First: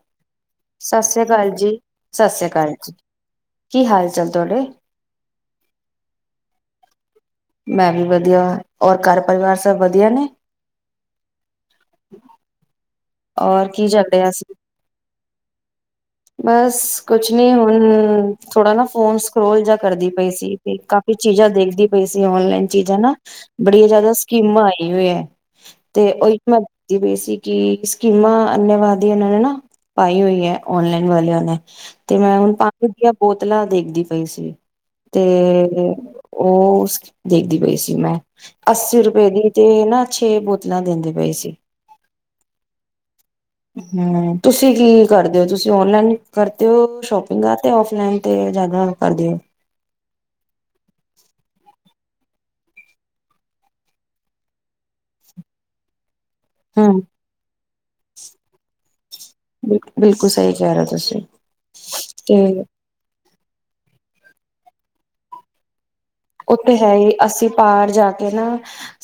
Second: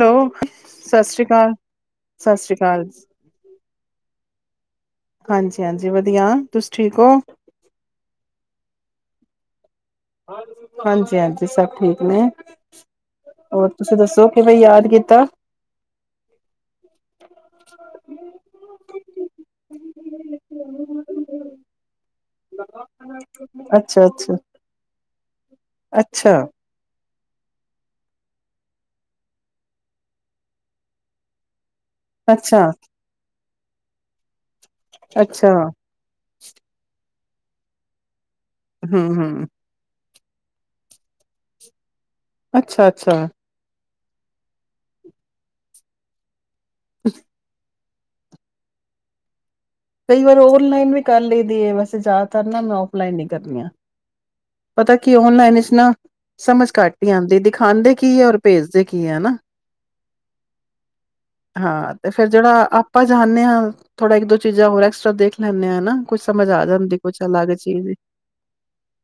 Hello, ਸਤਿ ਸ੍ਰੀ ਅਕਾਲ, ਸਤਿ ਸ੍ਰੀ ਅਕਾਲ। ਕੀ ਹਾਲ ਚਾਲ ਤੁਹਾਡੇ ਹਾਂਜੀ, ਹਾਂਜੀ ਵਧੀਆ ਤੁਸੀ ਠੀਕ ਹੋ। ਮੈਂ ਵੀ ਵਧੀਆ ਔਰ ਘਰ ਪਰਿਵਾਰ ਸਬ ਸਭ ਵਧੀਆ ਨੇ। ਹਾਂਜ ਹਾਂਜੀ, ਸਭ ਠੀਕ ਨੇ। ਔਰ ਹੋਰ ਕੀ ਤੁਸੀਂ ਚੱਲ ਦੱਸੋ ਰਿਹਾ ਸੀ? ਕਿਵੇਂ ਯਾਦ ਕੀਤਾ? ਬਸ ਕੁਛ ਨੀ ਹੁਣ ਥੋੜਾ ਨਾ ਫੋਨ ਸਕਰੋਲ ਜਾ ਕਰਦੀ ਪਈ ਸੀ ਤੇ ਕਾਫੀ ਚੀਜ਼ਾਂ ਦੇਖਦੀ ਪਈ ਸੀ। ਚੀਜ਼ਾਂ ਨਾ ਬੜੀਆਂ ਜਿਆਦਾ ਅੱਛਾ-ਅੱਛਾ, ਸਕੀਮਾਂ ਆਈ ਹੋਈ ਹੈ ਤੇ ਉਹ। ਅੱਛਾ, [unintelligible] [unintelligible] ਸਕੀਮਾਂ ਅੰਨੇਵਾਦੀ ਇਹਨਾਂ ਨੇ ਨਾ ਪਾਈ ਹੋਈ ਹੈ ਔਨਲਾਈਨ ਵਾਲਿਆਂ ਨੇ। ਤੇ ਮੈਂ ਹੁਣ ਅੱਛਾ। [unintelligible] ਦੀਆਂ ਬਹੁਤ ਤਲਾ ਦੇਖਦੀ ਪਈ ਸੀ। ਤੇ ਅੱਛਾ, ਉਹ ਉਸ ਦੇਖਦੀ ਪਈ ਸੀ ਮੈਂ। ਅੱਸੀ ਰੁਪਏ ਹੂੰ-ਹੂੰ, ਦੀ ਤੇ ਨਾ ਛੇ ਬੋਤਲਾਂ ਦੇਂਦੇ ਪਏ ਸੀ। ਅੱਛਾ, ਅੱਛਾ। ਹੂੰ, ਤੁਸੀਂ ਕੀ ਕਰਦੇ ਹੋ ਤੁਸੀਂ ਓਨਲਾਈਨ ਕਰਦੇ ਹੋ ਸ਼ੋਪਿੰਗਾ ਯਾ ਆਫਲਾਈਨ ਤੇ ਜ਼ਿਆਦਾ ਕਰਦੇ ਓ? ਕਈ ਵਾਰ ਔਨਲਾਈਨ ਵੀ ਕਰ ਲਈ ਦੀ ਐ ਬਸ, ਜ਼ਿਆਦਾਤਰ ਨਾ ਮੈਂ ਔਫਲਾਈਨ ਹੀ ਕਰਨੀ ਆ ਪਤਾ ਕੀ ਔਨਲਾਈਨ ਵਿੱਚ ਨਾ, ਸਮਝ ਘੱਟ ਹਮ ਹੀ ਆਦੀ ਐ ਦਿਖਾਦੇ ਕੀ ਹੈ ਔਰ ਭੇਜਦੇ ਕੀ ਹੈ, ਹਨਾ ਬਿਲਕੁਲ ਸਹੀ ਕਹਿ ਰਹੇ ਹੋ ਤੁਸੀਂ ਹਾਂ, ਤੇ ਫੇਰ ਜਿਹੜਾ ਆਪਾਂ ਜਾਂਨੇ ਹਾਂ ਥੋੜਾ ਇੱਕ ਦੋ ਚੀਜ਼ਾਂ ਹੋਰ ਐਕਸਟਰਾ ਦੇਖ ਲੈਂਨੇ ਹਾਂ ਨਾ, ਕੁੱਝ ਸਮਝ ਆ ਉੱਥੇ ਹੈ ਜਾਂਦੀ, ਹੀ ਕੁੱਛ ਅਸੀਂ ਅਲੱਗ ਚੀਜ਼ ਪਾਰ ਜਾ ਕੇ ਨਾ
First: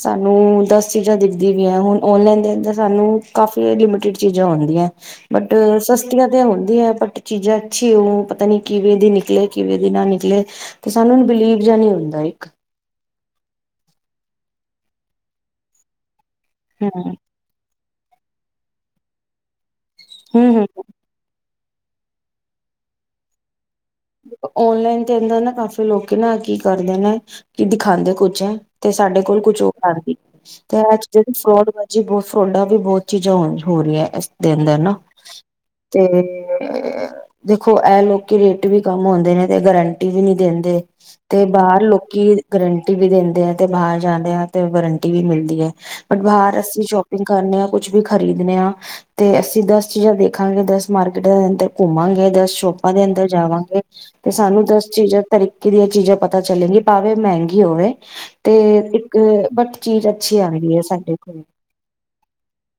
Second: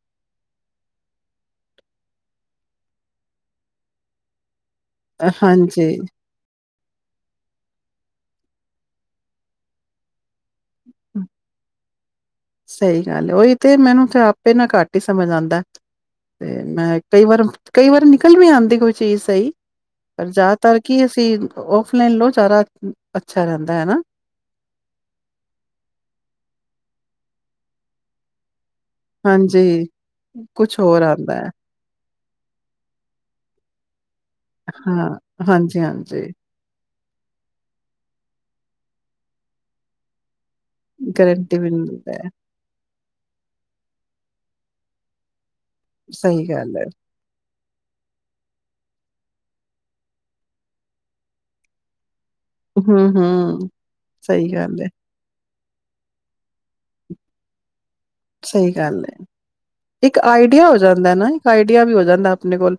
ਸਾਨੂੰ ਦਸ ਚੀਜ਼ਾਂ ਦਿਖਦੀ ਵੀ ਹੈ, ਹੁਣ ਔਨਲਾਈਨ ਦੇ ਅੰਦਰ ਸਾਨੂੰ ਕਾਫੀ ਲਿਮਿਟਿਡ ਚੀਜ਼ਾਂ ਆਦੀ ਅ, ਬਟ ਹਾਂਜੀ, ਸਸਤੀਆਂ ਤੇ ਹੁੰਦੀਆਂ ਬਟ ਚੀਜ਼ਾਂ ਅੱਛੀ ਪਤਾ ਨੀ ਕਿਵੇਂ ਦੀ ਨਿਕਲੇ ਕਿਵੇਂ ਦੀ ਨਾ ਨਿਕਲੇ, ਤੇ ਸਾਨੂੰ ਬਿਲੀਵ ਜਾ ਨੀ ਹੁੰਦਾ। ਇੱਕ ਸਹੀ ਗੱਲ ਉਹੀ ਤੇ ਮੈਨੂੰ ਤੇ ਆਪੇ ਨਾ ਘੱਟ ਹੀ ਸਮਝ ਆਦਾ। ਤੇ ਮੈਂ ਕਈ ਵਾਰ ਕਈ ਵਾਰ ਨ ਅਕਲ ਵੀ ਆਦੀ ਕੋਈ ਚੀਜ਼ ਸਹੀ, ਪਰ ਹੂੰ ਹੂੰ ਜ਼ਿਆਦਾਤਰ ਕੀ ਅਸੀਂ, ਔਫਲਾਈਨ ਲੋ ਸਾਰਾ ਅੱਛਾ ਰਹਿੰਦਾ ਹੈ ਨਾ, ਔਨਲਾਈਨ ਤੇ ਐਦਾ ਨਾ ਕਾਫੀ ਲੋਕ ਨਾ ਕੀ ਕਰਦੇ ਨੇ ਕੀ ਦਿਖਾਉਂਦੇ ਕੁਛ ਐ। ਤੇ ਸਾਡੇ ਕੋਲ ਕੁਛ ਹਾਂਜੀ, ਉਹ ਆਦੀ ਤੇ ਕੁਛ ਹੋਰ ਇਹ ਆਂਦਾ ਐ। ਫਰੋਡਜ਼ ਬ ਫਰੋਡਾਂ ਵੀ ਬਹੁਤ ਚੀਜ਼ਾਂ ਹੋ ਰਹੀਆਂ ਇਸਦੇ ਅੰਦਰ ਨਾ ਹਾਂ, ਤੇ ਹਾਂਜੀ-ਹਾਂਜੀ, ਦੇਖੋ ਐ ਲੋਕੀ ਵੀ, ਵੀ ਕੰਮ ਆਦੇ ਨੇ ਤੇ ਗਰੰਟੀ ਵੀ ਨੀ ਦਿੰ ਤੇ ਗਰੰਟੀ ਵੀ ਬਾਹਰ ਨੀ ਦਿੰਦਾ ਲੋਕੀ ਐ, ਗਰੰਟੀ ਗਰੰਟੀ ਦਿੰਦੇ ਆ ਤੇ ਬਾਹਰ ਜਾਂਦੇ ਆ ਤੇ ਵਾਰੰਟੀ ਵੀ ਮਿਲਦੀ ਹੈ ਬਟ ਸਹੀ ਬਾਹਰ ਗੱਲ ਅਸੀਂ ਐ। ਸ਼ੋਪਿੰਗ ਕਰਨੇ ਆ। ਕੁਛ ਵੀ ਖਰੀਦਣੇ ਆ ਤੇ ਅਸੀਂ ਦਸ ਚੀਜ਼ਾਂ ਦੇਖਾਂਗੇ, ਦਸ ਮਾਰਕੀਟਾਂ ਦੇ ਅੰਦਰ ਘੁੰਮਾਂਗੇ। ਸ਼ੋਪਾਂ ਦੇ ਅੰਦਰ, ਹੂੰ-ਹੂੰ, ਜਾਵਾਂਗੇ, ਤੇ ਸਹੀ ਸਾਨੂੰ ਗੱਲ ਐ, ਦਸ ਚੀਜ਼ਾਂ ਤਰੀ ਕਿਦੀ ਇਹ ਚੀਜ਼ਾਂ ਪਤਾ ਚੱਲੇਗੀ ਭਾਵੇਂ ਮਹਿੰਗੀ ਹੋਵੇ। ਤੇ ਸਹੀ ਗੱਲ ਐ, ਇੱਕ ਬਟ ਚੀਜ਼ ਇੱਕ ਅੱਛੀ ਆਈਡੀਆ ਆਦੀ ਹੋ ਹੈ, ਜਾਂਦਾ ਸਾਡੇ ਨਾ ਕੋ ਇੱਕ ਆਈਡੀਆ ਵੀ ਹੋ ਜਾਂਦਾ ਆਪਣੇ ਕੋਲ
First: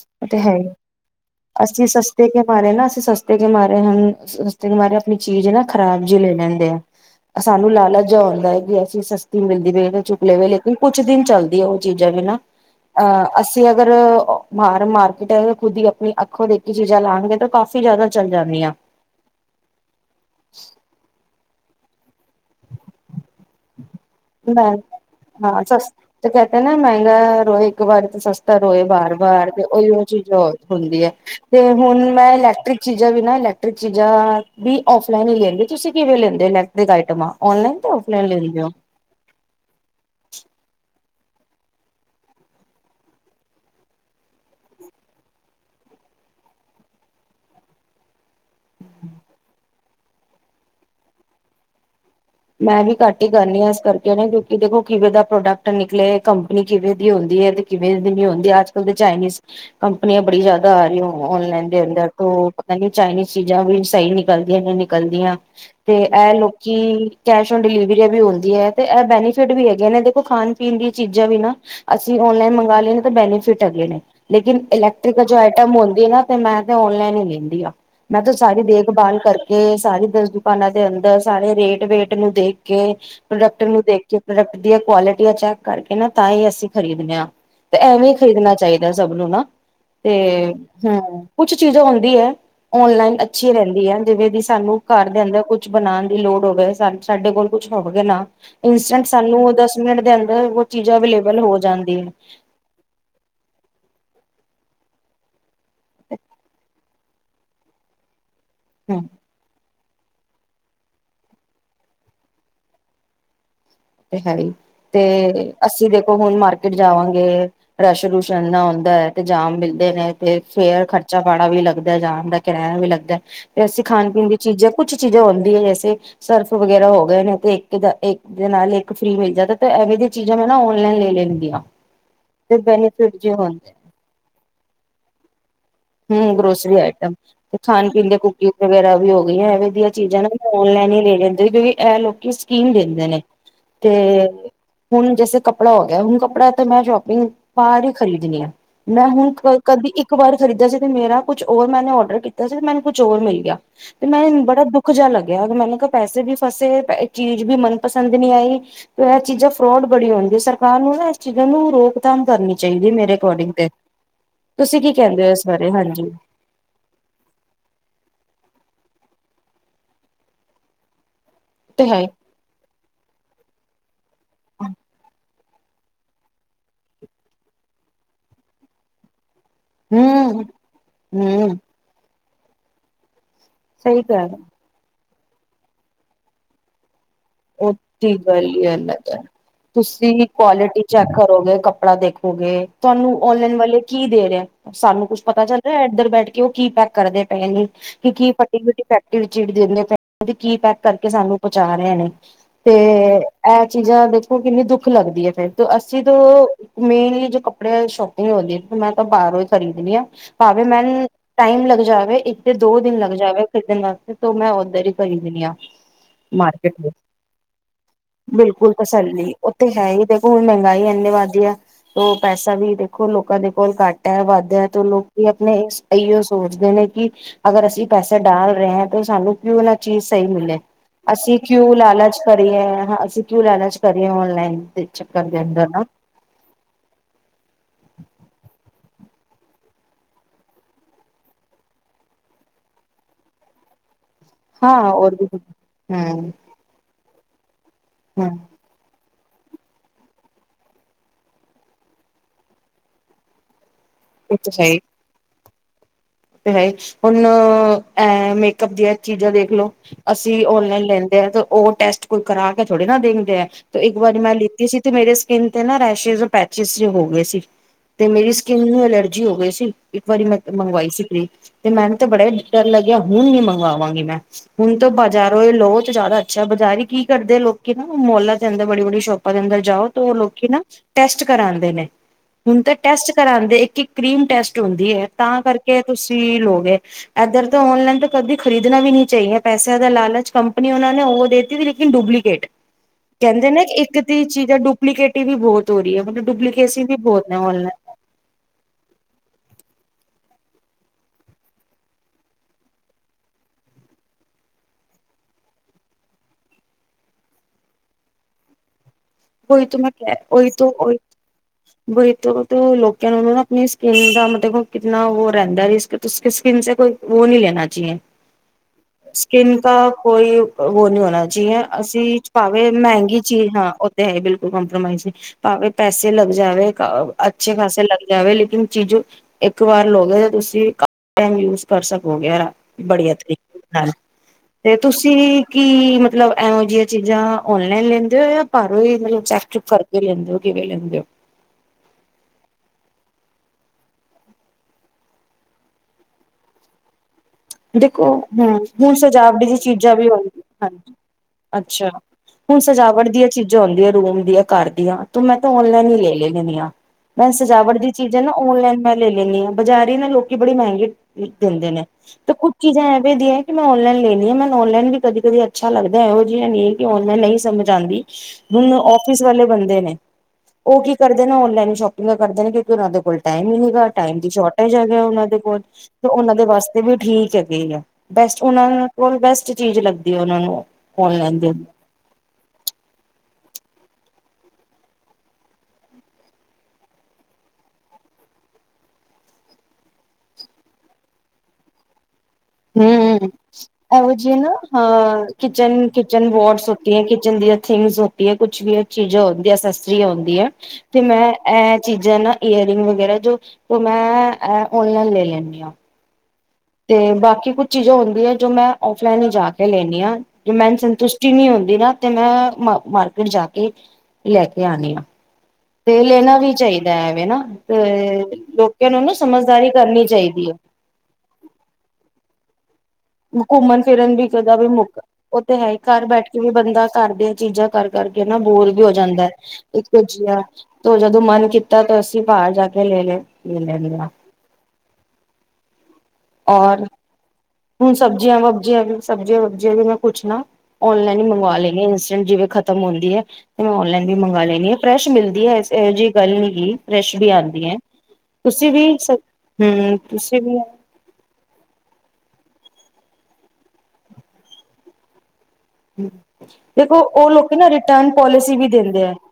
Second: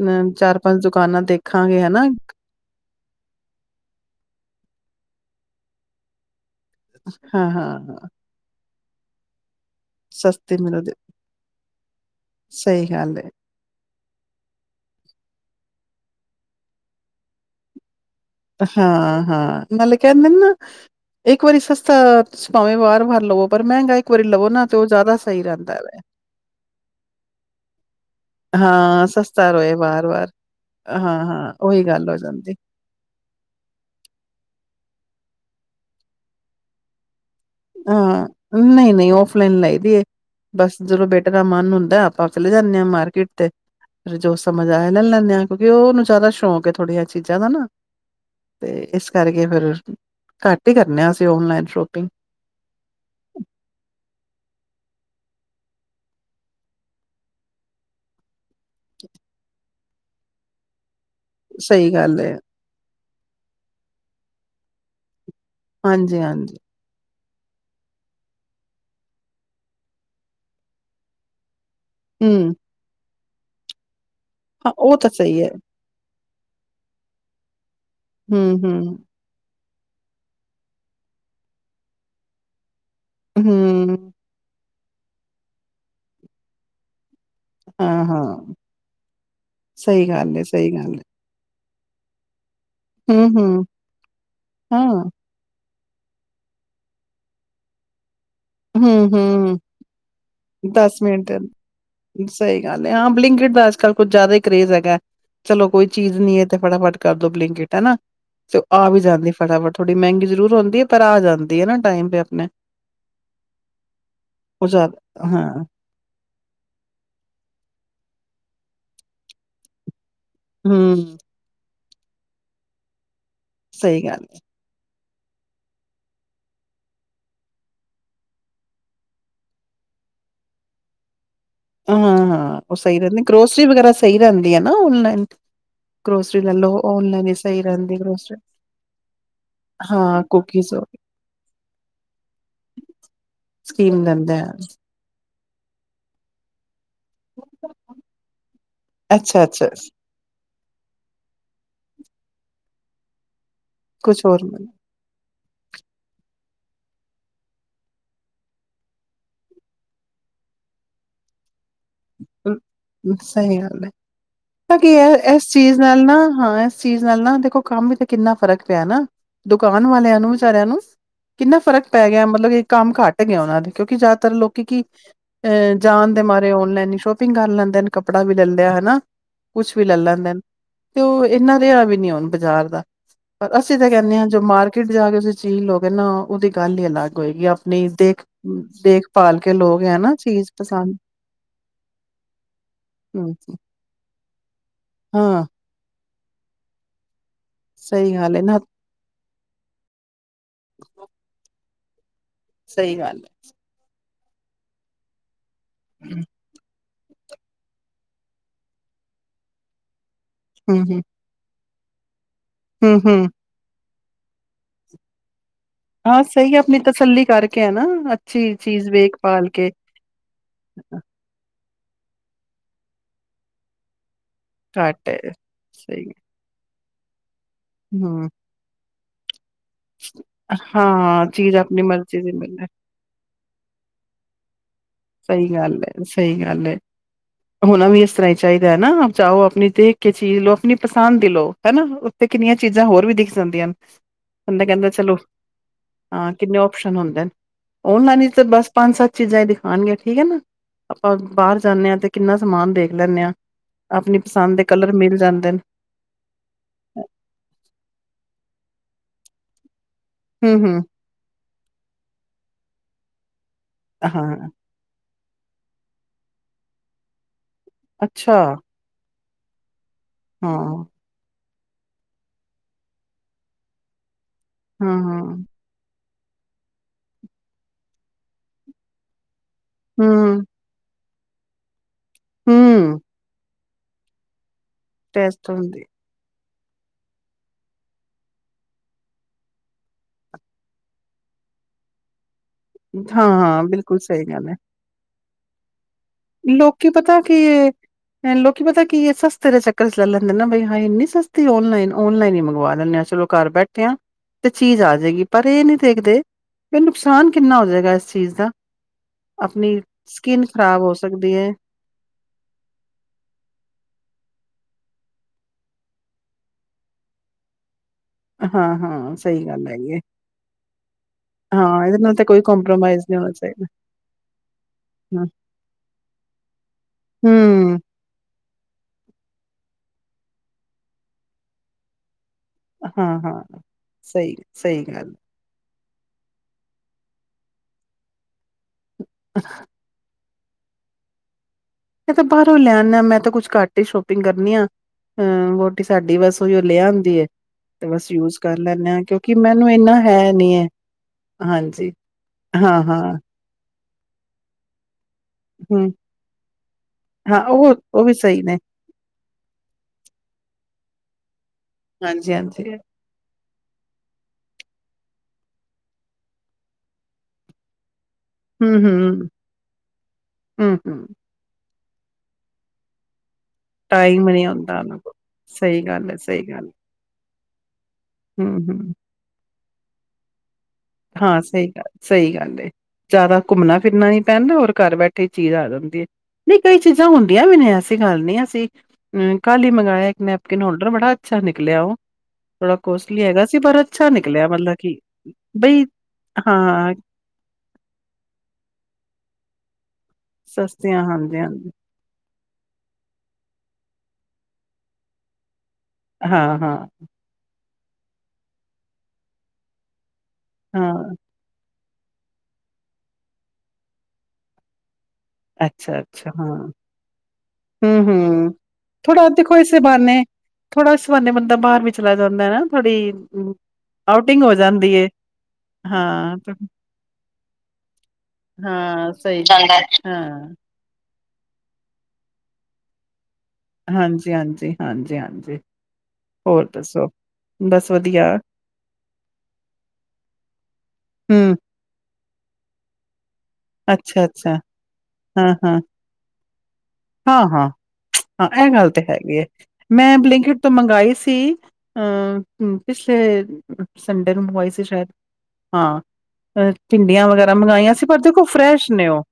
ਅ ਤੇ ਹੈ ਚਾਰ-ਪੰਜ ਦੁਕਾਨਾਂ ਦੇਖਾਂਗੇ ਅਸੀਂ ਹਨਾ, ਸਸਤੇ ਕੇ ਮਾਰੇ ਨਾ ਅਸੀਂ ਸਸਤੇ ਕੇ ਮਾਰੇ ਹਨ। ਮਾਰੇ ਆਪਣੀ ਚੀਜ਼ ਨਾ ਖਰਾਬ ਜੀ ਲੈ ਲਣੀ। ਹਾਂ-ਹਾਂ, ਸਾਨੂੰ ਲਾਲਚ ਜਾ ਆਦਾ ਹੈ ਕਿ, ਸਸਤੀ ਮਿਲਦੀ। ਚੁੱਕ ਲਵੇ ਸਸਤੀ ਲੇਕਿਨ ਮਿਲਦੀ ਕੁਛ ਦਿਨ ਚੱਲਦੀ ਹੈ, ਉਹ ਚੀਜ਼ਾਂ ਵੀ ਨਾ ਸਹੀ ਗੱਲ ਏ, ਅਹ ਅਸੀਂ ਅਗਰ ਮਾਰ-ਮਾਰ, ਖੁਦ ਹੀ ਆਪ ਅੱਖੋ ਦੇਖ ਕੇ ਚੀਜ਼ਾਂ ਲਾਣਗੇ ਤਾਂ ਕਾਫ਼ੀ ਜ਼ਿਆਦਾ ਚੱਲ ਜਾਂਦੀਆਂ। ਹੂੰ-ਹੂੰ, ਮਨਲੋ ਕਹਿੰਦੇ ਨੇ, ਇੱਕ ਵਾਰੀ ਸਸਤਾ ਤੁਸੀ ਭਾਵੇਂ ਵਾਰ ਭਰਲੋ, ਪਰ ਮਹਿੰਗਾ ਇਕ ਮੈਂ ਹਾਂ ਸਤੇ ਕਹਿਤੇ ਨਾ ਮਹਿੰਗਾ ਰੋਏ ਇੱਕ ਵਾਰ ਤੇ ਸਸਤਾ ਰੋਏ ਹਾਂ ਬਾਰ ਬਾਰ ਸਸਤਾ ਤੇ ਰੋਏ ਉਹੀ ਉਹ ਵਾਰ-ਵਾਰ ਚੀਜ਼ ਹੁੰਦੀ ਹੈ ਹਾਂ-ਹਾਂ ਤੇ ਉਹੀ ਹੁਣ ਗੱਲ ਹੋ ਮੈਂ ਜਾਂਦੀ। ਇਲੈਕਟ੍ਰਿਕ ਚੀਜ਼ ਚੀਜ਼ਾਂ ਵੀ ਨਾਂ ਇਲੈਕਟ੍ਰਿਕ ਚੀਜ਼ਾਂ ਵੀ ਔਫਲਾਈਨ ਹੀ ਲੈਂਦੇ ਤੁਸੀਂ ਕਿਵੇਂ ਲੈਂਦੇ ਹੋ ਇਲੈਕਟ੍ਰਿਕ ਆਈਟਮਾਂ? ਔਨਲਾਈਨ ਤੇ ਔਫਲਾਈਨ ਲੇ ਰਹੀ ਹੋ। ਨਹੀਂ ਔਫ ਲਈਨ ਲਈ ਦੀ ਹੈ, ਬੱਸ ਜਦੋ ਬੇ ਜਦੋ ਮਨ ਹੁੰਦਾ ਆਪਾਂ ਚਲੇ ਜਾਂਦੇ ਹਾਂ ਮਾਰਕੀਟ, ਤੇ ਫਿਰ ਜੋ ਸਮਝ ਆਇਆ, ਲੈ ਲੈਂਦੇ ਹਾਂ ਕਿਉਂਕਿ ਉਹਨੂੰ ਜ਼ਿਆਦਾ ਸ਼ੌਕ ਹੈ ਥੋੜ੍ਹੀਆਂ ਜ ਚੀਜ਼ਾਂ ਦਾ ਨਾ, ਤੇ ਇਸ ਕਰਕੇ ਫਿਰ ਘੱਟ ਹੀ ਕਰਨੇ ਹਾਂ ਅਸੀਂ ਆਨਲਾਈਨ ਸ਼ੋਪਿੰਗ। ਮੈਂ ਵੀ ਘੱਟ ਹੀ ਕਰਨੀ ਆ ਇਸ ਕਰਕੇ ਨਾ ਕਿਉਂਕਿ ਦੇਖੋ ਕਿਵੇਂ ਦਾ ਪ੍ਰੋਡਕਟ ਨਿਕਲੇ, ਕੰਪਨੀ ਕਿਵੇਂ ਦੀ ਹੁੰਦੀ ਹੈ, ਤੇ ਕਿਵੇਂ ਦੀ ਨੀ ਹੁੰਦੀ ਹੈ, ਅੱਜ-ਕਲ ਤੇ ਚਾਈਨੀਜ਼ ਕੰਪਨੀਆਂ ਬੜੀ ਜ਼ਿਆਦਾ ਆ ਰਹੀਆਂ। ਔਨਲਾਈਨ ਦੇ ਸਹੀ ਅੰਦਰ ਗੱਲ ਏ ਤੋਂ ਪਤਾ ਨੀ ਚਾਈਨੀਜ਼ ਚੀਜ਼ਾਂ ਵੀ ਸਹੀ ਨਿਕਲਦੀਆਂ ਨੀ ਨਿਕਲਦੀਆਂ। ਤੇ ਇਹ ਹਾਂਜੀ-ਹਾਂਜੀ ਲੋਕੀ ਕੈਸ਼ ਆਨ ਡਿਲੀਵਰੀ ਵੀ ਹੁੰਦੀ ਹੈ, ਤੇ ਇਹ ਬੈਨੀਫਿਟ ਵੀ ਹੈਗੇ ਨੇ ਦੇਖੋ ਖਾਣ-ਪੀਣ ਦੀ ਚੀਜ਼ਾਂ ਵੀ ਨਾ ਅਸੀਂ ਔਨਲਾਈਨ ਹੂੰ ਮੰਗ ਲਏ ਨੇ ਤੇ ਪਹਿਲੇ ਚਿਟ ਹੈਗੇ ਨੇ ਲੇਕਿਨ ਹਾਂ ਉਹ ਤਾਂ ਇਲੈਕਟ੍ਰਿਕ ਜੋ ਸਹੀ ਏ। ਆਈਟਮ ਹੁੰਦੀ ਨਾ ਤੇ ਮੈਂ ਤੇ ਔਨਲਾਈਨ ਹੀ ਲੈਂਦੀ ਆਾਂ। ਮੈਂ ਤਾਂ ਹੂੰ, ਸਾਰੀ ਹੂੰ, ਦੇਖਭਾਲ ਕਰਕੇ ਕੇ ਸਾਰੀ ਦ ਦੁਕਾਨਾਂ ਦੇ ਅੰਦਰ ਸਾਰੇ ਰੇਟ-ਵੇਟ। ਏਰਨੂੰ ਦੇਖ ਕੇ ਪ੍ਰੋਡਕਟ ਨੂੰ ਦੇਖ ਹੂੰ, ਕੇ ਪ੍ਰੋਡਕਟ ਇਹਦਿਆ ਕੁਆਲਿਟੀਆਂ ਚੈੱਕ ਕਰਕੇ ਨਾ ਤਾਂ ਹੀ ਅਸੀਂ ਖਰੀਦਦੇ ਆ। ਤੇ ਐਵੇਂ ਹਾਂ-ਹਾਂ, ਖ਼ਰੀਦਣਾ ਚਾਹੀਦਾ ਹੈ ਸਭਨੂੰ ਨਾ ਸਹੀ ਗੱਲ ਏ, ਤੇ ਸਹੀ ਗੱਲ ਏ। ਹੂੰ ਕੁਛ ਚੀਜ਼ਾਂ ਹੁੰਦੀ ਹੈ। ਓਨਲਾਈਨ ਹੂੰ, ਅੱਛੀ ਹੂੰ, ਰਹਿੰਦੀ ਹੈ ਜਿਵੇਂ ਦੀ ਸਾਨੂੰ ਘਾਰ ਹਾਂ, ਦੇ ਅੰਦਰ ਕੁਛ ਕੁਛ ਬਣਾਉਣ ਦੀ ਲੋੜ ਹੋਵੇ ਸਾਨੂੰ ਸਾਡੇ ਕੋਲ ਕੁਛ ਹੋਵੇਗੇ ਨਾ ਹੂੰ ਸਾਨੂੰ -ਹੂੰ ਦਸ ਮਿੰਟ ਦੇ ਅੰਦਰ ਉਹ ਦਸ ਚੀਜ਼ਾਂ ਮਿੰਟ, ਅਵੇਲੇਬਲ ਹੋ ਜਾਂਦੀ ਸਹੀ ਗੱਲ ਹੈ ਹਾਂ ਬਲਿੰਕਿਟ ਦਾ ਅੱਜ- ਕੱਲ ਕੁੱਝ ਜ਼ਿਆਦਾ ਕ੍ਰੇਜ਼ ਹੈਗਾ। ਚਲੋ, ਕੋਈ ਚੀਜ਼ ਨੀ ਹੈ ਤੇ ਫਟਾਫਟ ਕਰ ਦੋ ਬਲਿੰਕੇਟ ਹੈਨਾ। ਤੇ ਆ ਵੀ ਹੈ। ਜਾਂਦੀ ਫਟਾਫਟ। ਥੋੜ੍ਹੀ ਮਹਿੰਗੀ ਜ਼ਰੂਰ ਹੁੰਦੀ ਹੈ ਪਰ ਆ ਜਾਂਦੀ ਹੈ ਨਾ ਟਾਈਮ ਤੇ ਆਪਣੇ। ਤੇ ਹੈਹੀ, ਉਹ ਜ਼ਿਆਦਾ ਤੇ ਹਾਂ, ਅਸੀਂ ਦੇਖੋ ਹੁਣ ਮਾਰਕੀਟ ਜਾਵਾਂਗੇ ਰਸ਼- ਰੁਸ਼ ਚਲਨਾ ਹੁੰਂਦਾ ਹੈ ਤੇ ਜਾਮ ਮਿਲਦੇ ਨੇ। ਤੇ ਫੇਰ ਹੂੰ, ਖਰਚਾ ਭਾਣਾ ਵੀ ਲੱਗਦਾ ਜਾਨ ਦਾ ਕਿਰਾਇਆ ਵੀ ਲੱਗਦਾ ਤੇ ਅਸੀਂ ਸਹੀ ਖਾਣ ਗੱਲ ਪੀਣ ਦੀ ਏ, ਚੀਜ਼ਾਂ ਕੁਛ ਚੀਜ਼ਾਂ ਹੁੰਦੀਆਂ ਜੈਸੇ ਸਰਫ ਵਗੈਰਾ ਹੋ ਗਏ ਨੇ ਤੇ ਇੱਕ ਦਾ ਦੇ ਨਾਲ ਫਰੀ ਮਿਲ ਜਾਂਦਾ ਇਹਵੇ ਦੀਆਂ ਚੀਜ਼ਾਂ ਮੈਂ ਨਾ ਔਨਲਾਈਨ ਲੈ ਲੈ ਤੇ ਹਾਂ-ਹਾਂ, ਉਹ ਸਹੀ ਰਹਿੰਦੀ ਗਰੋਸਰੀ ਵਗੈਰਾ ਸਹੀ ਰਹਿੰਦੀ ਏ ਨਾ ਔਨਲਾਈਨ, [unintelligible] ਹਮ ਲੈ ਲੋ ਗਰੋਸਰੀ ਆਈਟਮ ਔਨਲਾਈਨ ਹੀ ਸਹੀ ਖਾਣ ਰਹਿੰਦੀ ਪੀਣ ਦੀ ਗਰੋਸਰੀ, ਕੁਕੀ ਵਗੈਰਾ ਵੀ ਹੋ ਗਈਆ ਐਵੀਂ ਦੀਆਂ ਚੀਜ਼ਾਂ ਹਾਂ, ਨਾ ਕੁਕੀਜ਼ ਹੋ ਔਨਲਾਈਨ ਗਈ, ਹੀ ਲੇ ਲੈਂਦੇ ਨੇ ਕਿਉਂਕਿ ਇਹ ਲੋਕੀ ਸਕੀਮ ਦੇ ਦਿੰਦੇ ਨੇ [unintelligible] ਲੈਂਦਾ ਆ ਅੱਜ ਜੈਸ ਕੱਪੜਾ ਹੋ ਗਿਆ ਹੁਨ ਕੱਪੜਾ ਹੈ ਤਾਂ ਮੈਂ ਜ ਬਾਹਰ ਹੀ ਖਰੀਦਣੀ ਆ ਮੈਂ ਹੁਣ ਅੱਛਾ-ਅੱਛਾ, ਕਦੀ ਇੱਕ ਵਾਰ ਖਰੀਦਿਆ ਸੀ ਮੇਰਾ ਕੁਛ ਹੋਰ ਮੈਨੇ ਔਡਰ ਕੀਤਾ ਸੀ ਤੇ ਮੈਨੂੰ ਕੁਛ ਹੋਰ ਮਿਲ ਗਿਆ ਤੇ ਮੈਂ ਕੁਛ ਹੋਰ ਬੜਾ ਦੁੱਖ ਜਿਹਾ ਲੱਗਾ ਗਿਆ ਮੈਂਨੂੰ ਕਿਹਾ ਪੈਸੇ ਵੀ ਫਸੇ ਚੀਜ਼ ਵੀ ਮਨਪਸੰਦ ਨਹੀਂ ਆਈ ਤੇ ਇਹ ਚੀਜ਼ਾਂ ਫਰੋਡ ਬੜੀ ਹੁੰਦੀ ਸਰਕਾਰ ਨੂੰ ਨਾ ਇਸ ਚੀਜ਼ਾਂ ਨੂੰ ਰੋਕਥਾਮ ਕਰਨੀ ਚਾਹੀਦੀ ਮੇਰੇ ਅਕੋਰਡਿੰਗ ਸਹੀ ਤੇ। ਗੱਲ ਹੈ ਪਤਾ ਤੁਸੀਂ ਕੀ ਕਹਿੰਦੇ ਹੋ ਇਸ ਬਾਰੇ ਚੀਜ਼ ਨਾਲ ਹਾਂਜੀ। ਨਾ ਹਾਂ ਇਸ ਚੀਜ਼ ਨਾਲ ਨਾ ਦੇਖੋ ਕੰਮ ਵਿੱਚ ਤਾਂ ਕਿੰਨਾ ਫ਼ਰਕ ਪਿਆ ਨਾ ਦੁਕਾਨ ਵਾਲਿਆਂ ਨੂੰ ਵਿਚਾਰਿਆਂ ਨੂੰ ਕਿੰਨਾ ਫਰਕ ਤੇ ਹੈ। ਪੈ ਗਿਆ ਮਤਲਬ ਕੰਮ ਘੱਟ ਗਿਆ ਉਹਨਾਂ ਦੇ ਕਿਉਂਕਿ ਜਾ ਤਰ ਲੋਕੀ ਕੀ ਅ ਜਾਨ ਦੇ ਮਾਰੇ ਆਨਲਾਈਨ ਸ਼ੋਪਿੰਗ ਕਰ ਲੈਂਦੇ ਹਨ ਕੱਪੜਾ ਵੀ ਲੈਂਦੇ ਆ ਹਨਾ। ਕੁਛ ਵੀ ਲੈ ਲੈਂਦੇ ਨੇ ਹੂੰ, ਤੇ ਉਹ ਇਨਾਂ ਹੂੰ ਰਿਹਾ ਵੀ ਨਹੀ ਹੁਣ। ਬਾਜ਼ਾਰ ਦਾ ਅਸੀਂ ਤੇ ਸਹੀ ਕਹਿੰਦੇ ਕਹਿ ਹਾਂ ਰਹੇ ਜੋ ਹੋ ਮਾਰਕੀਟ ਜਾ ਕੇੇ ਤੁਸੀ ਚੀਜ਼ ਲੋ ਗੇ ਨਾ ਉਹਦੀ ਗੱਲ ਹੀ ਅਲੱਗ ਹੋਏਗੀ ਆਪਣੀ ਓਦੀ ਦੇਖ ਗੱਲ ਹੀ ਅਲਗ ਹੈ ਦੇਖਭਾਲ ਕੇ ਲੋਗ ਹੈ ਨਾ ਤੁਸੀਂ ਚੀਜ਼ ਕੁਆਲਿਟੀ ਪਸੰਦ ਚੈੱਕ ਕਰੋਗੇ ਕਪੜਾ ਕੱਪੜਾ ਦੇਖੋਗੇ ਤੁਹਾਨੂੰ ਹੂੰ। ਔਨਲਾਈਨ ਵਾਲੇ ਕੀ ਦੇ ਰਿਹਾ ਸਾਨੂੰ ਕੁੱਛ ਪਤਾ ਹਾਂ, ਚੱਲ ਰਿਹਾ ਇੱਧਰ ਬੈਠ ਕੇ ਕੀ ਉਹ ਕੀ ਪੈਕ ਕਰਦੇ ਪਏ ਨੇ ਕਿ ਸਹੀ ਕੀ ਗੱਲ ਹੈ ਨਾ ਵੱਡੀ ਵੱਡੀ ਫੈਕਟਰੀ ਵਿੱਚ ਜਿਹੜੀ ਦਿੰਦੇ ਪਏ ਨੇ ਉਹ ਕੀ ਪੈਕ ਕਰਕੇ ਸਾਨੂੰ ਪਹੁੰਚਾ ਰਹੇ ਨੇ। ਤੇ ਸਹੀ ਗੱਲ ਹੈ। ਇਹ ਚੀਜ਼ਾਂ ਦੇ ਉਹ ਕਿੰਨੀ ਦੁੱਖ ਲੱਗਦੀ ਹੈ ਫੇਰ। ਅਸੀਂ ਤੋਂ ਮੇਨਲੀ ਜੋ ਕੱਪੜਿਆਂ ਦੀ ਸ਼ੋਪਿੰਗ ਹੁੰਦੀ ਆ ਤੇ ਮੈਂ ਤਾਂ ਬਾਹਰੋਂ ਹੀ ਖਰੀਦਦੀ ਆ। ਭਾਵੇ ਹੂੰ, ਹੂੰ, ਮੈਨ ਟਾਈਮ ਲੱਗ ਜਾਵੇ ਇੱਕ ਦੋ ਦਿਨ ਹੂੰ, ਲੱਗ ਹੂੰ ਜਾਵੇ ਖਰੀਦਣ ਵਾਸ ਤੇ ਮੈਂ ਉੱਧਰ ਹੀ ਖਰੀਦਣੀ ਆ। ਹਾਂ ਸਹੀ ਹੈ ਆਪਣੀ ਮਾਰਕੀਟ ਤਸਲ ਬਿਲਕੁਲ ਤਸੱਲੀ ਭਾਲ ਓਹ ਕੇ ਤੇ ਹੈ ਹੀ ਦੇਖੋ ਹੁਣ ਮਹਿੰਗਾਈ ਐੰਨੀ ਵੱਦੀ ਆ ਓ ਪੈਸਾ ਵੀ ਦੇਖੋ ਲੋਕਾਂ ਦੇ ਕੋਲ ਘੱਟ ਘੱਟ ਹੈ ਵੱਧ ਹੈ ਤੇ ਘੱਟ ਲੋਕੀ ਹੈ। ਆਪਣੇ ਸਹੀ ਇਹੀਓ ਸੋਚਦੇ ਨੇ ਕਿ ਅਗਰ ਅਸੀਂ ਪੈਸੇ ਹੂੰ, ਡਾਲ ਰਹੇ ਹੈ ਤੇ ਸਾਨੂੰ ਕਿਉ ਨਾ ਚੀਜ਼ ਸਹੀ ਮਿਲੇ ਹਾਂ ਅਸੀਂ ਚੀਜ਼ ਕਿਉ ਆਪਣੀ ਲਾਲਚ ਮਰਜ਼ੀ ਦੀ ਕਰੀਏ ਮਿਲੇ ਅਸੀਂ ਕਿਉਂ ਲਾਲਚ ਕਰਿਓ ਆਨਲਾਈਨ ਤੇ ਸਹੀ ਗੱਲ ਹੈ ਸਹੀ ਗੱਲ ਹੈ ਹੋਣਾ ਵੀ ਇਸ ਤਰ੍ਹਾਂ ਹੀ ਚਾਹੀਦਾ ਹੈ ਚਾਹੋ ਆਪਣੀ ਦੇਖ ਕੇ ਚੀਜ਼ ਲਓ ਆਪਣੀ ਪਸੰਦ ਲਓ ਹਨਾ ਉੱਥੇ ਕਿੰਨੀਆਂ ਚੀਜ਼ਾਂ ਹੋਰ ਵੀ ਦਿਖ ਜਾਂਦੀਆਂ ਹਨ ਬਣਦਾ ਕਹਿੰਦਾ ਹਾਂ ਹੋਰ ਚਲੋ ਵੀ ਹਾਂ ਹਮ ਕਿੰਨੇ ਓਪਸ਼ਨ ਹੁੰਦੇ ਨੇ ਔਨਲਾਇਣ ਵਿੱਚ ਹਮ ਤਾਂ ਬਸ ਪੰਜ ਸਤ [unintelligible] ਆਣਗੇ ਠੀਕ ਹੈ ਨਾ ਆਪਾਂ ਬਾਹਰ ਜਾਂਦੇ ਹਾਂ ਤੇ ਕਿੰਨਾ ਸਮਾਨ ਦੇਖ ਲੈਂਦੇ ਹਾਂ ਆਪਣੀ ਇਹ ਤਾਂ ਪਸੰਦ ਦੇ ਸਹੀ ਕਲਰ ਮਿਲ ਜਾਂਦੇ ਨੇ ਤੇ ਹੈ ਹੀ ਤੇ ਹੁਣ ਅ ਮੇਕਅਪ ਦੀ ਚੀਜ਼ਾਂ ਦੇਖਲੋ ਅਸੀਂ ਹੂੰ, ਔਨਲਾਈਨ ਹੂੰ, ਲੈਂਦੇ ਆ ਤੇ ਉਹ ਟੈਸਟ ਕੋਈ ਕਰਾ ਕੇ ਥੋੜੇ ਨਾ ਦੇਖਦੇ ਇੱਕ ਵਾਰੀ ਮੈਂ ਹਾਂ, ਲਿੱਤੀ ਸੀ ਤੇ ਮੇਰੇ ਤੇ ਨਾ ਰੈਸ਼ਿਸ ਪੈਚਿਸ ਹੋ ਗਏ ਸੀ ਤੇ ਮੇਰੀ ਅੱਛਾ, ਸਕਿੰਨ ਨੂੰ ਐਲਰਜੀ ਹੋ ਗਏ ਸੀ ਇੱਕ ਵਾਰੀ ਮੈਂ ਹਾਂ, ਹਾਂ। ਮੰਗਵਾਈ ਸੀ ਤੇ ਮੈਨੂੰ ਤੇ ਬੜਾ ਡਰ ਲੱਗਿਆ ਹੁਣ ਨੀ ਮੰਗਵਾਵਾਂਗੀ ਮੈਂ ਹੁਣ ਤਾਂ ਹਾਂ। ਬਾਜ਼ਾਰੋ ਹੀ ਲਵੋ ਤੇ ਜ਼ਿਆਦਾ ਅੱਛਾ ਬਾਜ਼ਾਰੀ ਕੀ ਕਰਦੇ ਲੋਕੀ ਨਾ ਮੋਲਾਂ ਤੇ ਆਂਦੇ ਬੜੀ ਬੜੀ ਸ਼ੋਪ ਆਪਾ ਅੰਦਰ ਜਾਓ, ਤਾਂ ਉਹ ਹੂੰ, ਲੋਕੀ ਨਾ ਟੈਸਟ ਕਰਾਦੇ ਨੇ, ਹੁਣ ਤਾਂ ਹੂੰ, ਟੈਸਟ ਕਰਾਂਦੇ ਇੱ ਕਿ ਕਰੀਮ ਟੈਸਟ ਹੁੰਦੀ ਹੈ ਤਾਂ ਟੈਸਟ ਕਰ ਹੁੰਦੀ ਲੋਕ ਗਏ, ਏਧਰ ਤਾਂ ਔਨਲਾਈਨ ਤਾਂ ਕਦੇ ਖਰੀਦਣਾ ਵੀ ਨੀ ਚਾਹੀਦਾ ਪੈਸਿਆਂ ਦਾ ਲਾਲਚ ਕੰਪਨੀ ਉਹਨਾਂ ਨੇ ਉਹ ਦੇ ਦਿੱਤੀ ਸੀ ਲੇਕਿਨ ਡੁਪਲੀਕੇਟ ਕਹਿੰਦੇ ਹਾਂ-ਹਾਂ, ਨਾ ਕਿ ਬਿਲਕੁਲ ਇੱਕ ਦੀ ਸਹੀ ਗੱਲ ਚੀਜ਼ ਐ। ਹੈ ਡੁਪਲੀਕੇਟ ਟੀ ਵੀ ਬਹੁਤ ਹੋ ਰਹੀ ਹੈ ਮਤਲਬ ਡੁਪਲੀਕੇਸੀ ਲੋਕੀ ਵੀ ਪਤਾ ਬਹੁਤ ਕੀ ਨੇ ਔਨਲਾਈਨ। ਲੋਕੀ ਪਤਾ, ਕੀ ਇਹ ਸਸਤੇ ਦੇ ਚੱਕਰ ਚ ਲੱਲ ਬ ਹੈ ਇੰਨੀ ਸਸਤੀ ਔਨਲਾਈਨ ਔਨਲਾਈਨ ਹੀ ਮੰਗਵਾ ਲੈਂਦੇ ਆ ਚਲੋ ਘਰ ਬੈਠੇ ਆ ਤੇ ਚੀਜ਼ ਆ ਜਾਏਗੀ, ਪਰ ਇਹ ਨੀ ਦੇਖਦੇ ਵੀ ਨੁਕਸਾਨ ਕਿੰਨਾ ਹੋ ਜਾਏਗਾ, ਇਸ ਚੀਜ਼ ਦਾ ਉਹੀ ਤੋ ਆਪਣੀ ਮੈਂ ਸਕਿੰਨ ਖ਼ਰਾਬ ਹੋ [unintelligible] ਸਕਦੀ ਐ। ਬਤ ਲੋਕਾਂ ਨੂੰ ਉਹ ਆਪਣੀ ਸਕਿੰਨ ਦਾ, ਦੇਖੋ ਕਿਤਨਾ ਵੋ ਰਹਿੰਦਾ ਉਸ ਸਕਿਨ ਕੋਈ ਵੋ ਨਹੀਂ ਰਹਿਣਾ ਚਾਹੀਏ। ਹਾਂ-ਹਾਂ, ਸਹੀ ਸਕਿੰਨ ਗੱਲ ਕਾ ਹੈਗੀ ਏ। ਕੋਈ ਉਹ ਨੀ ਹੋਣਾ ਚਾਹੀਏ, ਹਾਂ, ਏਦੇ ਨਾਲ ਅਸੀਂ ਤਾਂ ਕੋਈ ਪਾਵੇ ਕੰਪ੍ਰੋਮਾਈਜ਼ ਨੀ ਮਹਿੰਗੀ ਹੋਣਾ ਚੀਜ਼ ਚਾਈਦਾ। ਹਾਂ, ਨਹੀਂ ਬਿਲਕੁਲ ਕੰਪਰੋਮਾਈਜ ਨਹੀਂ, ਭਾਵੇਂ ਪੈਸੇ ਲੱਗ ਜਾਵੇ, ਅੱਛੇ ਹੂੰ, ਖਾਸੇ ਲੱਗ ਜਾਵੇ ਲੇਕਿਨ ਚੀਜ਼ੋ ਇੱਕ ਵਾਰ ਲੋਗੇ ਤੁਸੀਂ ਟੂ ਯੂਜ ਕਰ ਸਕੋਗੇ ਬੜੀਆ ਹਾਂ-ਹਾਂ, ਤਰੀਕੇ ਨਾਲ, ਸਹੀ ਤੇ ਸਹੀ ਗੱਲ। ਤੁਸੀਂ ਕੀ ਮਤਲਬ ਇਹੋ ਜਿਹੀਆਂ ਚੀਜ਼ਾਂ ਔਨਲਾਈਨ ਲੈਂਦੇ ਹੋ ਜਾ ਉਹ ਚੈਕ ਚੁਕ ਕਰਕੇ ਲੈਂਦੇ ਹੋ ਕਿਵੇ ਲੈਦੇ ਔ, ਇਹ ਤਾਂ ਬਾਹਰੋਂ ਲਿਆਨੇ ਮੈਂ ਤਾਂ ਕੁਛ ਘੱਟ ਹੀ ਸ਼ੋਪਿੰਗ ਕਰਨੀ ਆ ਹੂੰ, ਵੋਟੀ ਸਾਡੀ ਬਸ ਉਹੀ ਲੇ ਆਦੀ ਹੈ। ਦੇਖੋ ਹੂੰ, ਹੁਣ ਸਜਾਵਟ ਦੀ ਮੈਨੂੰ ਇੰਨਾ ਚੀਜ਼ਾਂ ਵੀ ਹੈ ਆਦੀ ਨੀ ਐ ਹਾਂਜੀ ਅੱਛਾ ਹਾਂਜੀ, ਹੁਣ ਸਜਾਵਟ ਹਾਂ-ਹਾਂ, ਦੀਆਂ ਚੀਜ਼ਾਂ ਆਦੀਆਂ ਰੂਮ ਦੀਆਂ ਘਰ ਦੀਆਂ ਮੈਂ ਤਾਂ ਔਨਲਾਈਨ ਹੂੰ, ਹੀ ਲੈ ਲੈਨੀ ਹਾਂ, ਮੈਂ ਹਾਂ ਉਹ ਸਜਾਵਟ ਦੀ ਉਹ ਵੀ ਚੀਜ਼ ਹੈ ਨਾ ਸਹੀ ਨੇ ਔਨਲਾਈਨ ਮੈਂ ਲੈ ਲੈਂਦੀ ਹਾਂ ਬਜ਼ਾਰੀ ਨਾ ਲੋਕੀ ਬੜੀ ਮਹਿੰਗੀ ਹੂੰ, ਦਿੰਦੇ ਨੇ ਤੇ ਕੁਚੀ ਹਾਂਜੀ-ਹਾਂਜੀ, ਜਾਏ ਇਵੇ ਦੀ ਹੈ। ਮੈਂ ਔਨਲਾਈ ਲੈਂਨੀ ਹਾਂ, ਮੈਂ ਔਲਾਈਨ ਵੀ ਕਦੀ ਕਦੇ ਅੱਛਾ ਲੱਗਦਾ ਇਹੋ ਜਿਹੀ ਨੀ ਹੈ, ਕਿ ਔਨਲਾਈਨ ਨਹੀਂ ਸਮਝ ਆਦੀ ਹੁਣ ਔਫਿਸ ਹੂੰ-ਹੂੰ, ਵਾਲੇ ਬੰਦੇ ਨੇ, ਉਹ ਕੀ ਹੂੰ-ਹੂੰ, ਕਰਦੇ ਨਾ ਔਨਲਾਈਨ ਸ਼ੋਪਿੰ ਕਰਦੇ ਨੇ [unintelligible] ਟਾਈਮ ਨੀ ਹੈਗਾ ਟਾਈਮ ਦੀ ਨੀ ਸ਼ੋਰਟੇਜ ਹੁੰਦਾ ਹੈਗਾ, ਉਹਨਾਂ ਦੇ ਕੋਲ, ਸਹੀ ਤੇ ਗੱਲ ਐ, ਉਹਨਾਂ ਦੇ ਸਹੀ ਗੱਲ, ਵਾਸਤੇ ਵੀ [unintelligible] ਬੈਸਟ ਉਹਨਾਂ ਹੂੰ-ਹੂੰ। ਨ ਕੋਲ ਬੈਸਟ ਚੀਜ਼ ਲੱਗਦੀ ਹੈ ਉਹਨਾਂ ਨੂੰ ਔਨਲਾਈਨ ਹਾਂ ਦੇ ਸਹੀ ਗੱਲ ਸਹੀ ਗੱਲ ਏ ਜ਼ਿਆਦਾ ਘੁੰਮਣਾ ਫਿਰਨਾ ਨੀ ਪੈਂਦਾ ਐਰ ਘਰ ਬੈਠੇ ਚੀਜ਼ ਆ ਜਾਂਦੀ ਹੈ ਨਹੀਂ ਕਈ ਚੀਜ਼ਾਂ ਹੁੰਦੀਆਂ ਵੀ ਨੇ ਐਸੀ ਗੱਲ ਨਹੀਂ ਅਸੀਂ ਅ ਕੱਲ ਹੀ ਮੰਗਵਾਇਆ ਇੱਕ ਨੈਪਕਿਨ ਹੋਲਡਰ ਬੜਾ ਅੱਛਾ ਨਿਕਲਿਆ ਉਹ ਥੋੜਾ ਕੋਸਟਲੀ ਹਮ ਹੈਗਾ ਸੀ ਪਰ ਅੱਛਾ ਉਹ ਜੇ ਨਿਕਲਿਆ ਨਾ ਮਤਲਬ ਕਿ ਹਾਂ ਕਿ ਬਈ ਟੈਨ ਕਿਚਨ ਵਾਰਡਸ ਹਾਂ ਹੋਤੀ ਹੈ ਕਿਚਨ ਦੀਆਂ ਥਿੰਗਸ ਹੁੰਦੀ ਹੈ ਕੁਛ ਵੀ ਚੀਜ਼ਾਂ ਹੁੰਦੀਆਂ [inaudible] ਜੀ ਆਉਂਦੀ ਹੈ ਤੇ ਸਸਤੀਆਂ ਮੈਂ ਹਾਂਜੀ ਹਾਂਜੀ ਇਹ ਚੀਜ਼ਾਂ ਨਾ ਈਅਰਰਿੰਗ ਵਗੈਰਾ ਜੋ ਓ ਮੈਂ ਓਨਲਾਈਨ ਲੈ ਲੈਂਦੀ ਆ ਹਾਂ ਹਾਂ ਤੇ ਬਾਕੀ ਕੁਛ ਚੀਜ਼ਾਂ ਹੁੰਦੀ ਹੈ ਜੋ ਮੈਂ ਐਫਲਾਈਨ ਹੀ ਜਾ ਕੇ ਲੈਂਦੀ ਹਾਂ ਜੋ ਮੈਨੂੰ ਹਾਂ ਸੰਤੁਸ਼ਟੀ ਨਹੀਂ ਹੁੰਦੀ ਨਾ ਤੇ ਮੈਂ ਮਾਰਕਿੱਟ ਜਾ ਕੇ ਲੈ ਕੇ ਆਉਣੀ ਆਂ ਅੱਛਾ ਤੇ ਅੱਛਾ ਲੈਣਾ ਵੀ ਹਾਂ ਚਾਹੀਦਾ ਐਂਵੇ ਨਾ ਤੇ ਹੂੰ ਹੂੰ ਲੋਕਾਂ ਨੂੰ ਨਾ ਥੋੜਾ ਦੇਖੋ ਸਮਝਦਾਰੀ ਇਸੇ ਕਰਨੀ ਬਹਾਨੇ ਚਾਹੀਦੀ ਹੈ ਥੋੜਾ ਇਸ ਬਹਾਨੇ ਬੰਦਾ [unintelligible] ਘੁੰਮਣ ਫਿਰਨ ਵੀ ਆਊਟਿੰਗ ਹੋ ਕਦਾ ਵੀ ਜਾਂਦੀ ਮੁੱਕ ਏ ਉਹ ਤੇ ਹੈ ਘਰ ਬੈਠ ਹਾਂ ਕੇ ਵੀ ਬੰਦਾ ਕਰਦੇ ਚੀਜ਼ਾਂ ਕਰਕੇ ਕਰਕੇ ਨਾ ਬੋਰ ਵੀ ਹੋ ਹਾਂ ਜਾਂਦਾ ਸਹੀ ਇੱਕੇ ਜਆ ਹਾਂ ਤ ਜਦੋਂ ਮਨ ਕੀਤਾ ਤੇ ਅਸੀਂ ਬਾਹਰ ਜਾ ਕੇ [unintelligible] ਹਾਂ ਹਾਂਜੀ ਹਾਂਜੀ ਹਾਂਜੀ ਹਾਂਜੀ ਹੋਰ ਔਰ ਦੱਸੋ ਬਸ ਹੁਣ ਵਧੀਆ ਸਬਜ਼ੀਆਂ ਵਬਜ਼ੀਆਂ ਵੀ ਸਬਜ਼ੀਆਂ ਵਬਜੀਆਂ ਵੀ ਮੈਂ ਕੁਛ ਨਾ ਔਨਲਾਈਨ ਹੀ ਮੰਗਵਾ ਹੂੰ, ਲੈਂਣੀ ਜਿਵੇ ਖਤਮ ਹੁੰਦੀ ਹੈ ਔਨਲਾਈਨ ਵੀ ਮੰਗਵਾ ਅੱਛਾ-ਅੱਛਾ, ਲੈਨੀ ਆ ਫਰੈਸ਼ ਮਿਲਦੀ ਹੈ ਹਾਂ-ਹਾਂ, ਹਾਂ-ਹਾਂ, ਐਹੋ ਜਹੀ ਗੱਲ ਨਹੀ ਹੈ ਫਰੈਸ਼ ਹੀ ਹਾਂ ਆਉਂਦੀ ਹਾਂ, ਹੈ ਹਾਂ, ਹਾਂ, ਤੁਸੀ ਇਹ ਵੀ ਗੱਲ ਤੇ ਹੈਗੀ ਏ। ਹਮ ਤੁਸੀ ਵੀ ਅਹ ਪਿਛਲੇ ਸੰਡੇ ਨੂੰ ਮੰਗਵਾਈ ਸੀ ਸ਼ਾਇਦ ਹਾਂ। ਅ ਦੇਖੋ ਭਿੰਡੀਆਂ ਉਹ ਵਗੈਰਾ ਲੋਕੀ ਨਾ ਮੰਗਾਈਆਂ ਸੀ ਰਿਟਰਨ ਪਰ ਪੋਲ ਦੇਖੋ ਵੀ ਫਰੈਸ਼ ਦਿੰਦੇ ਨੇ ਹੈ, ਉਹ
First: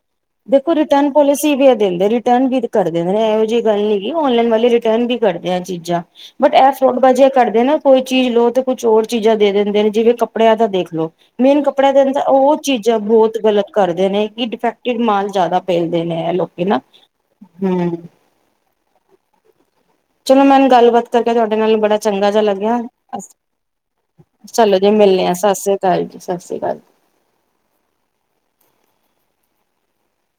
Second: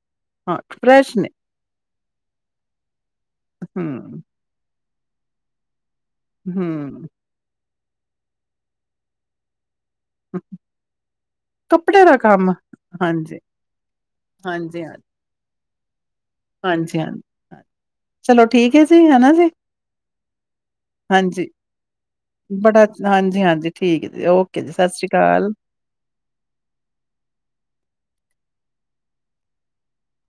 ਹਾਂ ਦੇਖੋ ਰਿਟਰਨ ਫਰੈਸ਼ ਨੇ ਪੋਲਿਸੀ ਵੀ ਏਹ ਦਿੰਦੇ ਨੇ ਰਿਟਰਨ ਭੀ ਕਰਦੇ ਨੇ ਐਹੋ ਜੀ ਗੱਲ ਨਹੀਂ ਹੈਗੀ ਹੂੰ। ਔਨਲਾੲਨ ਵਾਲੇ [unintelligible] ਵੀ ਕਰਦੇ ਆ ਚੀਜ਼ਾਂ ਬਟ ਇਹ ਫਰੋਡ ਹੂੰ, ਬਾਜ਼ੀਆਂ ਕਰਦੇ ਨਾ ਕੋਈ ਚੀਜ਼ ਲੋ ਤੇ ਕੁਛ ਹੋਰ ਚੀਜ਼ਾਂ ਦੇ ਦਿੰਦੇ ਨੇ ਜਿਵੇਂ ਕੱਪੜਿਆਂ ਦਾ ਦੇਖਲੋ। ਮੇਨ ਕੱਪੜਾ ਦੇ ਕੱਪੜੇ ਦਾ ਅੰਦਰ ਕੰਮ ਉਹ ਚੀਜ਼ਾਂ ਬਹੁਤ ਹਾਂਜੀ, ਗਲਤ ਕਰਦੇ ਨੇ ਕਿ ਹਾਂਜੀ, ਹਾਂ ਡਿਫੈਕਟਿਡ ਮਾਲ ਜਾਂਦਾ ਪੇ [unintelligible] ਹਾਂਜੀ ਹਾਂਜੀ, ਚਲੋ ਠੀਕ ਹੈ ਜੀ ਹਨਾ ਜੀ ਚਲੋ ਮੈਨ ਗੱਲਬਾਤ ਕਰਕੇ ਹਾਂਜੀ ਤੁਹਾਡੇ ਨਾਲ ਬੜਾ ਚੰਗਾ ਜਿਹਾ ਲੱਗਿਆ, ਬੜਾ ਹਾਂਜੀ, ਹਾਂਜੀ ਠੀਕ ਹੈ ਜੀ ਓਕੇ ਚਲੋ ਸਤਿ ਜੀ ਸ਼੍ਰੀ ਮਿਲਣੇ ਆ ਅਕਾਲ। ਸਤ ਸ੍ਰੀ ਅਕਾਲ ਜੀ ਸਤਿ ਸ੍ਰੀ ਅਕਾਲ ਜੀ।